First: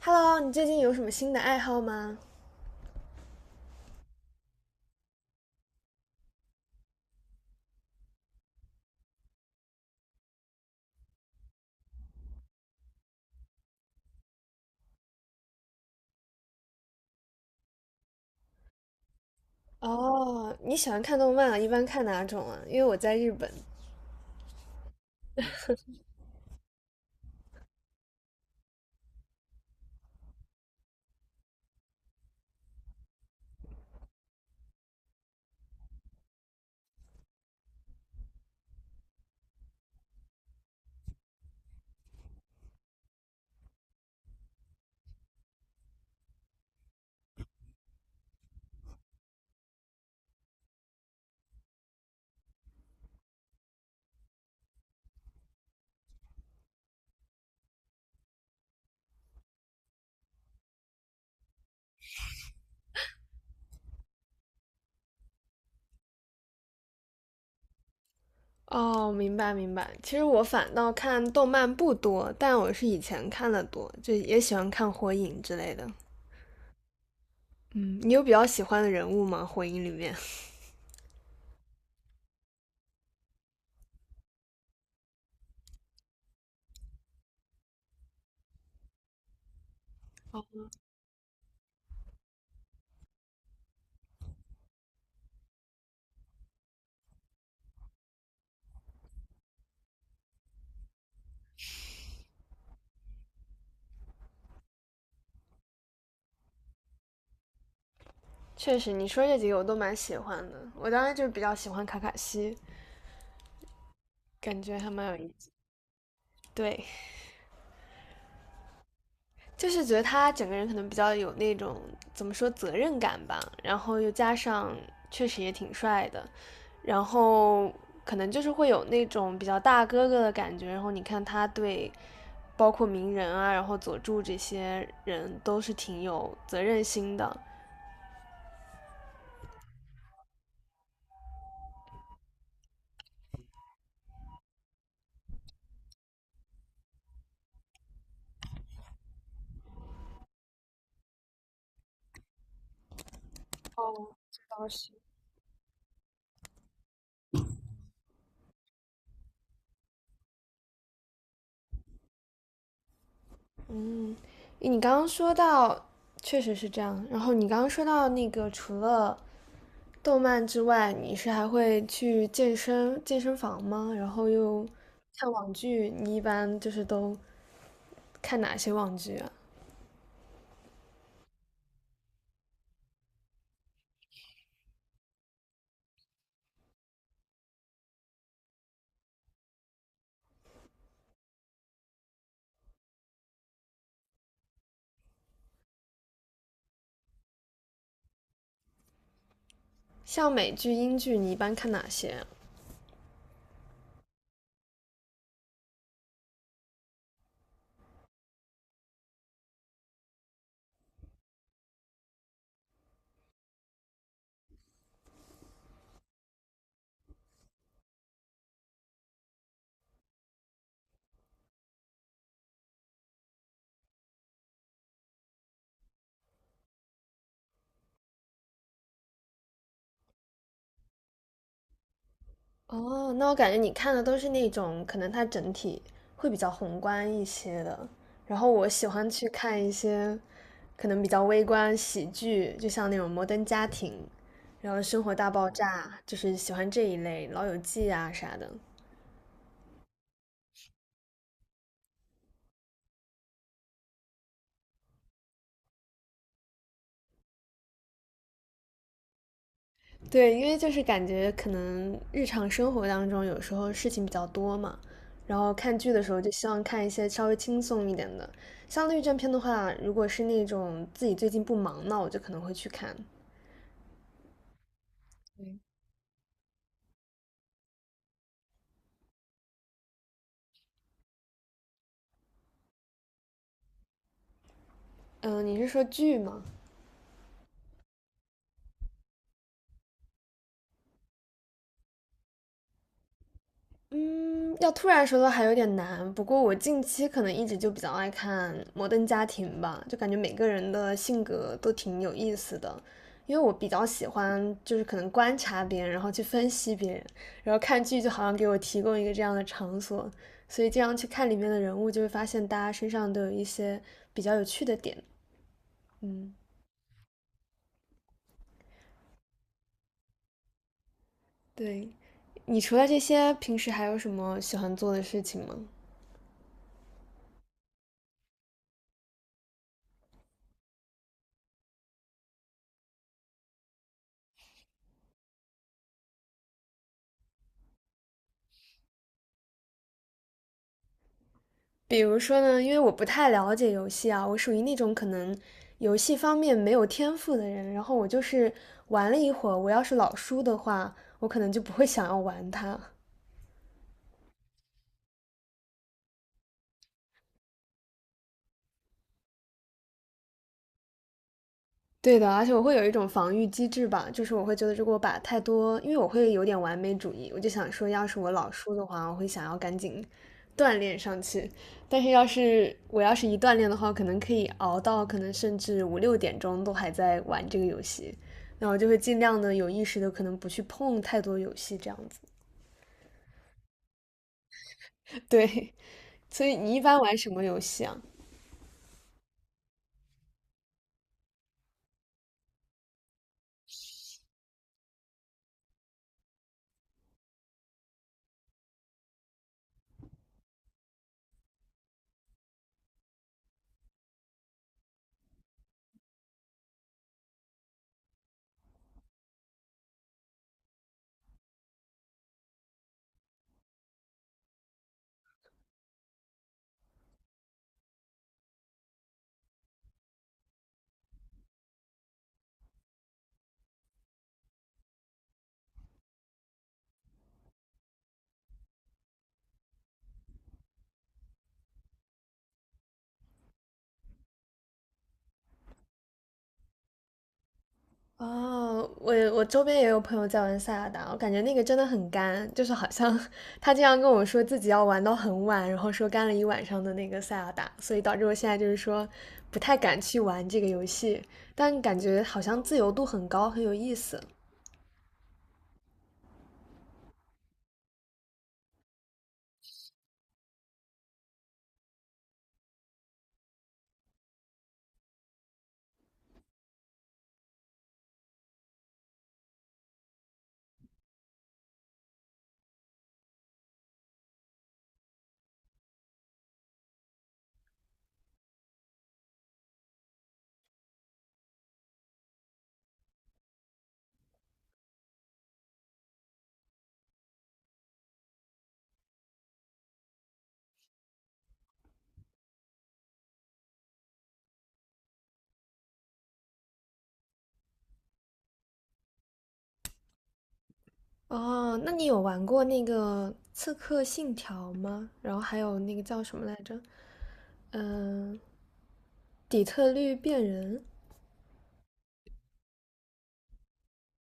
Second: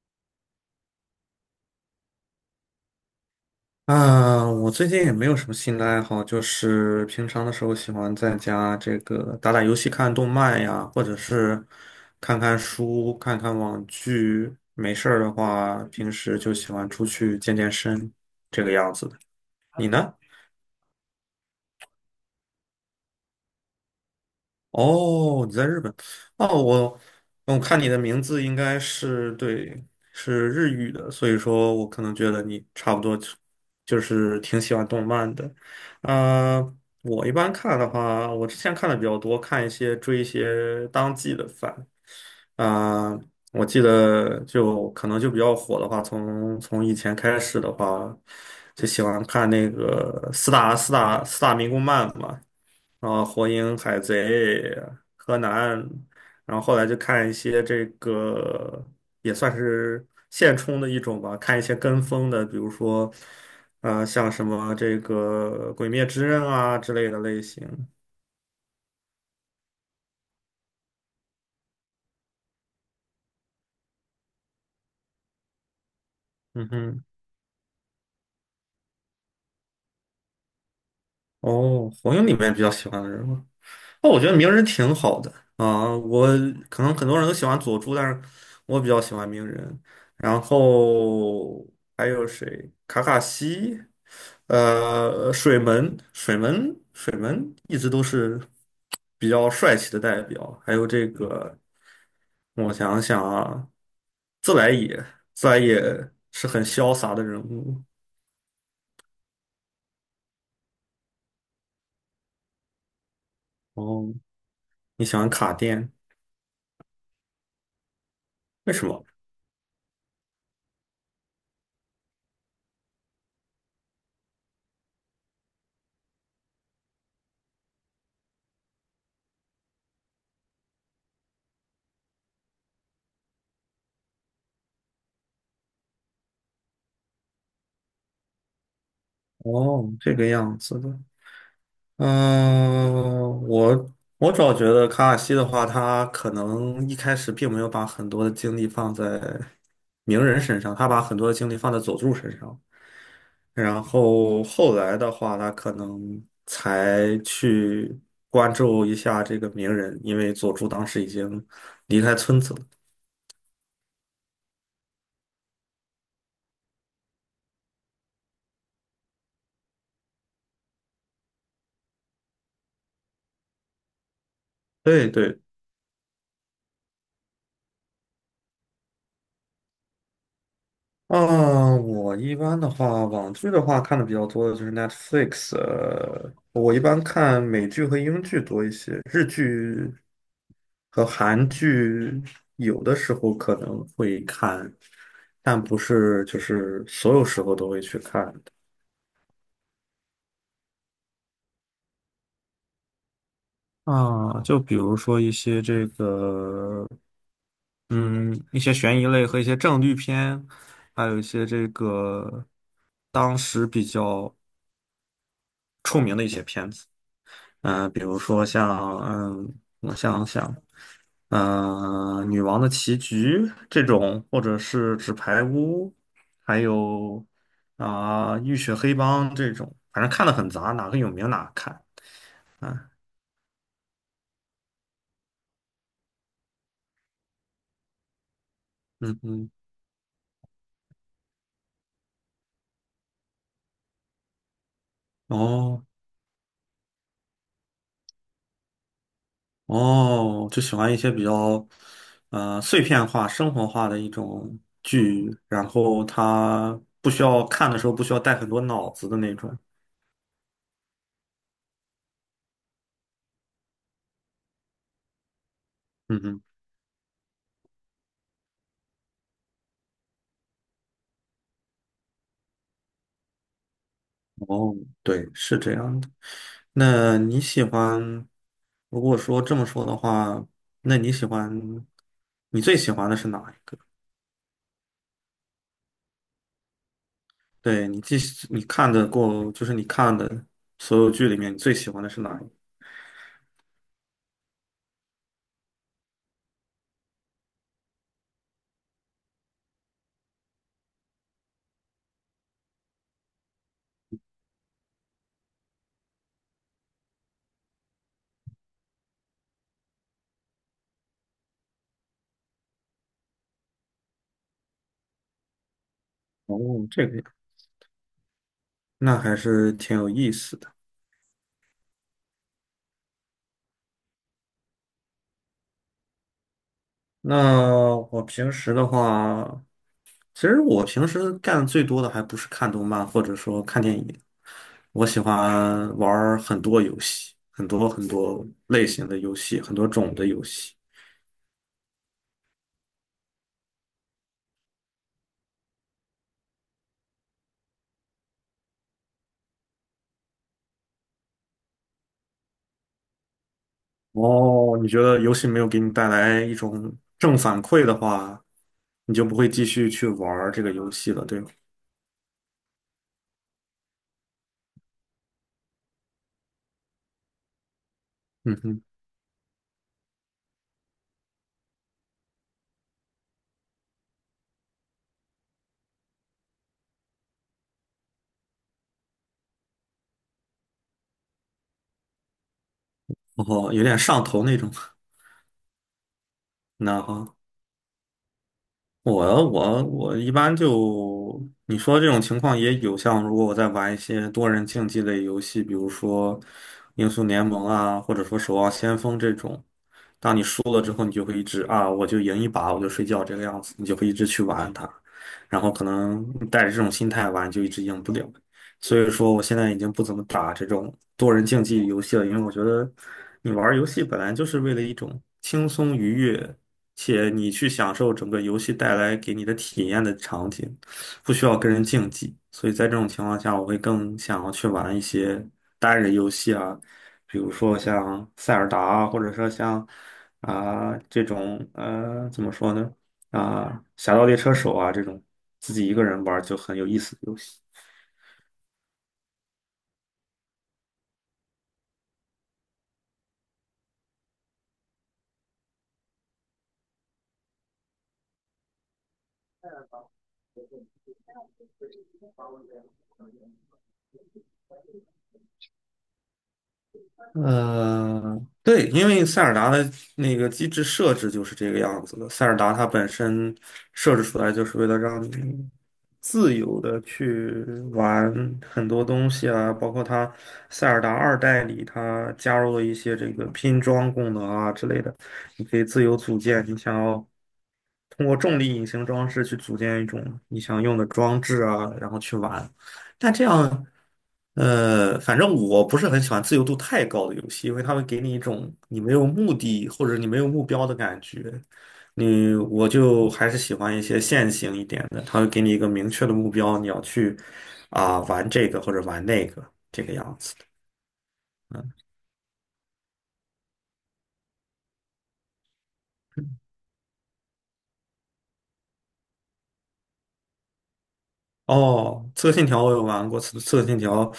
Hello，你最近有什么新的爱好吗？啊，我最近也没有什么新的爱好，就是平常的时候喜欢在家这个打打游戏、看动漫呀，或者是看看书、看看网剧。没事儿的话，平时就喜欢出去健健身，这个样子的。你呢？哦，你喜欢看动漫啊？一般看哪种啊？因为我在日本。哦，你在日本？哦，我看你的名字应该是对，是日语的，所以说我可能觉得你差不多就是挺喜欢动漫的。啊，我一般看的话，我之前看的比较多，看一些追一些当季的番。啊、我记得就可能就比较火的话，从以前开始的话，就喜欢看那个四大民工漫嘛。啊，《火影》《海贼》《柯南》，然后后来就看一些这个也算是现充的一种吧，看一些跟风的，比如说，像什么这个《鬼灭之刃》啊之类的类型。哦，明白明白。其实我反倒看动漫不多，但我是以前看的多，就也喜欢看火影之类的。嗯哼。嗯，你有比较喜欢的人物吗？火影里面？哦，《火影》里面比较喜欢的人物。哦，我觉得鸣人挺好的。啊，我可能很多人都喜欢佐助，但是我比较喜欢鸣人。然后还有谁？卡卡西，水门一直都是比较帅气的代表。还有这个，我想想啊，自来也，自来也是很潇洒的人物。确实，你说这几个我都蛮喜欢的。我当时就比较喜欢卡卡西，哦，感觉还你蛮有喜欢意思。卡电，对。为什么？就是觉得他整个人可能比较有那种怎么说责任感吧，然后又加上确实也挺帅的，然后可能就是会有那种比较大哥哥的感觉。然后你看他对包括鸣人啊，然后佐助这些人都是挺有责任心的。哦，这个样子的。嗯，我我主要觉得卡卡西的话，他可能一开始并没有把很多的精力放在鸣人身上，他把很多的精力放在佐助身上，然后嗯，后来的话，他可能才去关注一下这个鸣人，因为佐助当时已经离开村子了。你刚刚说到，确实是这样。然后你刚刚说到那个，除了动漫之外，你是还会去健身健身房吗？然后又对看对。网剧，你一般就是都看哪些网剧啊？嗯，我一般的话，网剧的话看的比较多的就是 Netflix,我一般看美剧和英剧多一些，日剧和韩剧有的时候可能会看，但不是就是所有时候都会去看的像美剧、英剧，你一般看哪些啊啊。就比如说一些这个，嗯，一些悬疑类和一些正剧片，还有一些这个当时比较出名的一些片子。比如说像，我想想，《女王的棋局》这种，或者是纸牌屋，还有浴血黑帮这种，反正看的很杂，哪个有名哪个看。哦，那我感觉你看的都是那种可能它整体会比较宏观一些的，然后我喜欢嗯去嗯。看一些可能比较微观喜剧，就像那种《摩登家庭》，然后《生活大爆炸》，哦就是喜欢这一类，《老友记》啊啥的。哦，就喜欢一些比较碎片化、生活化的一种剧，然后它不需要看的时候不需要带很多脑子的那种。对，因为就是感觉可能日常生活当中有时候事情比较多嘛，然后看剧的时候嗯就嗯。希望看一些稍微轻松一点的。像律政片的话，如果是那种自己最近不忙，那我就可能会去看。哦，对，是这样的。那你喜欢，如果说这么说的话，那你喜欢，你最喜欢的是哪一个？嗯、你是说剧吗？对，你既喜你看的过，就是你看的所有剧里面，你最喜欢的是哪一个？嗯，要突然说到还有点难，不过我近期可能一直就比较爱看《摩登家庭》吧，就感觉每个人的性格都挺有意思的，因为我比较喜欢就是可能观察别人，然后去分析别人，然后看剧就好像给我提供一个这样的场所，所以经常去看里面的人物，就会发现大家身上都有一些比较有趣的点。嗯，哦，这个呀，那还是挺有意思的。对。你除了这些，平时还有什么喜欢做的事情吗？那我平时的话，其实我平时干的最多的还不是看动漫，或者说看电影，我喜欢玩儿很多游戏，很多很多类型的游戏，很多种的游戏。比如说呢，因为我不太了解游戏啊，我属于那种可能游戏方面没有天赋的人。然后我就是玩了一会儿，我要是老输的话，我可能就不会想要玩它。哦，你觉得游戏没有给你带来一种正反馈的话，你就不会继续去玩儿这个游戏了，对吗？对的，而且我会有一种防御机制吧，就是我会觉得如果把太多，因为我会有点完美主义，我就想说，要是我老嗯输哼。的话，我会想要赶紧锻炼上去。但是要是我一锻炼的话，可能可以熬到可能甚至5、6点钟都还在玩这个游戏，那我就会尽量的有意识的可能不去碰太多游戏这样子。哦，有点上头那种。对，所以你一般那玩什好，么游戏啊？我一般就你说这种情况也有，像如果我在玩一些多人竞技类游戏，比如说《英雄联盟》啊，或者说《守望先锋》这种，输了之后，你就会一直啊，我就赢一把，我就睡觉这个样子，你就会一直去玩它，然后可能带着这种心态玩，就一直赢不了。所以说，我现在已经不怎么打这种多人竞技游戏了，因为我觉得你玩儿游戏本来就是为了一种轻松愉悦，且你去享受整个游戏带来给你的体验的场景，不需要跟人竞技。所以在这种情况下，我会更想要去玩一些单人游戏啊。比如说像塞尔达，或者说像这种怎么说呢侠盗猎车手啊这种自己一个人玩儿就很有意思的游戏。哦，我周边也有朋友在玩塞尔达，我感觉那个真的很干，就是好像 他经常跟我说自己要玩到很晚，然后说干了一晚上的那个塞尔达，所以导致我现在就是说不太敢去玩这个游戏，但感觉好像自由度很高，很有意思。嗯，对，因为塞尔达的那个机制设置就是这个样子的。塞尔达它本身设置出来就是为了让你自由的去玩很多东西啊，包括它塞尔达二代里它加入了一些这个拼装功能啊之类的，你可以自由组建你想要通过重力隐形装置去组建一种你想用的装置啊，然后去玩。但这样，反正我不是很喜欢自由度太高的游戏，因为它会给你一种你没有目的或者你没有目标的感觉。我就还是喜欢一些线性一点的，它会给你一个明确的目标，你要去玩这个或者玩那个这个样子。哦，那你有玩过那个《刺客信条》吗？然后还有那个叫什么来着？嗯、底特律变人。哦，刺客信条我有玩过，刺客信条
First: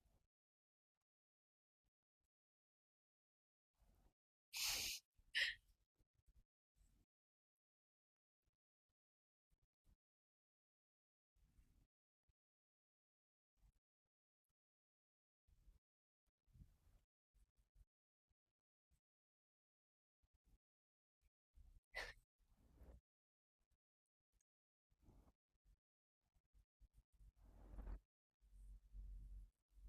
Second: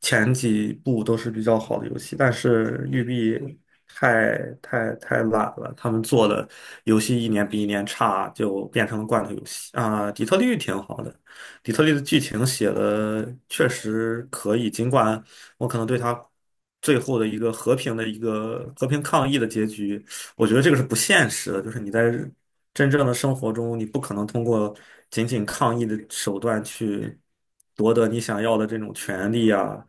前几部都是比较好的游戏，但是育碧太太懒了，他们做的游戏一年比一年差，就变成了罐头游戏啊。底特律挺好的，底特律的剧情写的确实可以，尽管我可能对它最后的一个和平抗议的结局，我觉得这个是不现实的，就是你在真正的生活中，你不可能通过仅仅抗议的手段去夺得你想要的这种权利啊，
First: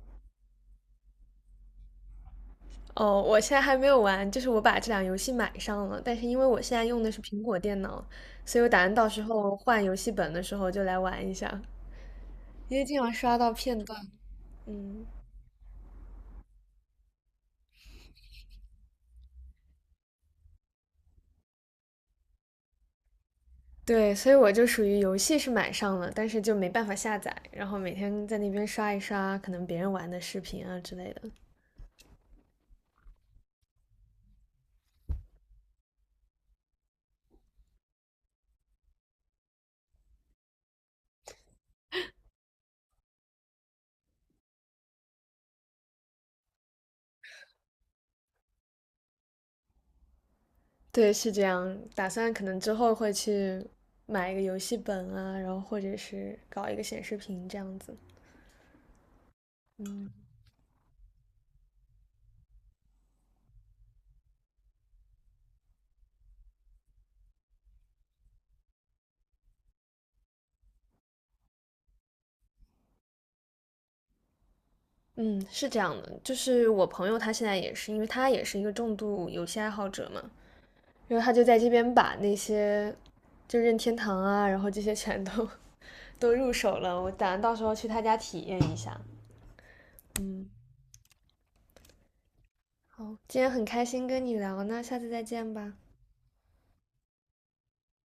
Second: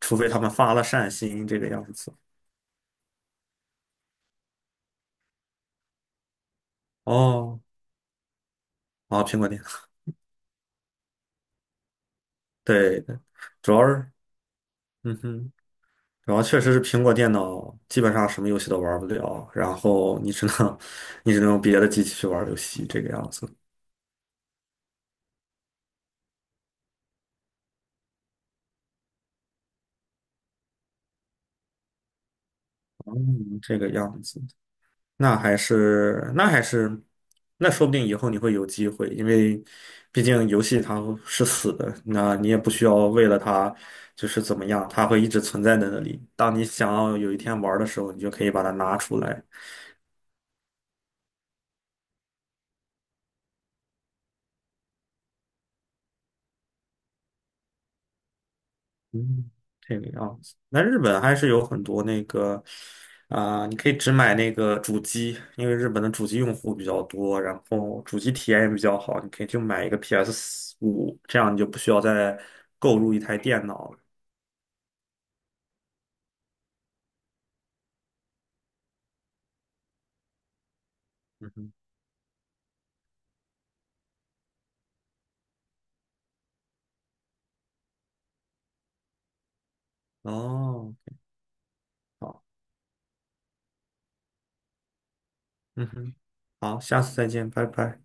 除非他们发了善心这个样子。哦，我现在还没有玩，就是我把这两游戏买上了，但是因为我现在用的是苹果哦，电脑，所以我打算到时啊，苹果候电换脑，游戏本的时候就来玩一下，因为经对，常对。刷到主片要段。是，嗯，嗯哼，主要确实是苹果电脑基本上什么游戏都玩不了，然后你只能 你只能用别的机器去玩游戏这个样子。对，所以我就属于游戏是买上了，但是就没办法下载，然后每天在那边刷一刷可能别人玩的视频啊之类的。嗯，这个样子。那还是那还是那说不定以后你会有机会，因为毕竟游戏它是死的，那你也不需要为了它就是怎么样，它会一直存在在那里。当你想要有一天玩儿的时候，你就可以把它拿出来。对，是这样，打算可能之后会去买一个游戏本啊，然后或者是搞一个显示屏这样子。嗯，这个样子。那日本还是有很多你可以只买那个主机，因为日本的主机用户比较多，然后主机体验也比较好，你可以就买一个 PS5，这样你就不需要再购入一台电脑了。嗯，是这样的，就是我朋友他现在也是，因为他也是一个重度游戏爱好者嘛，然后他就在这边把那些就任天堂啊，然后这些全都 都入手了，我打算到时候去他家体验一下。嗯，哦，好，好，今天很开心跟你聊，那下次再见吧。嗯哼，好，下次再见，拜拜。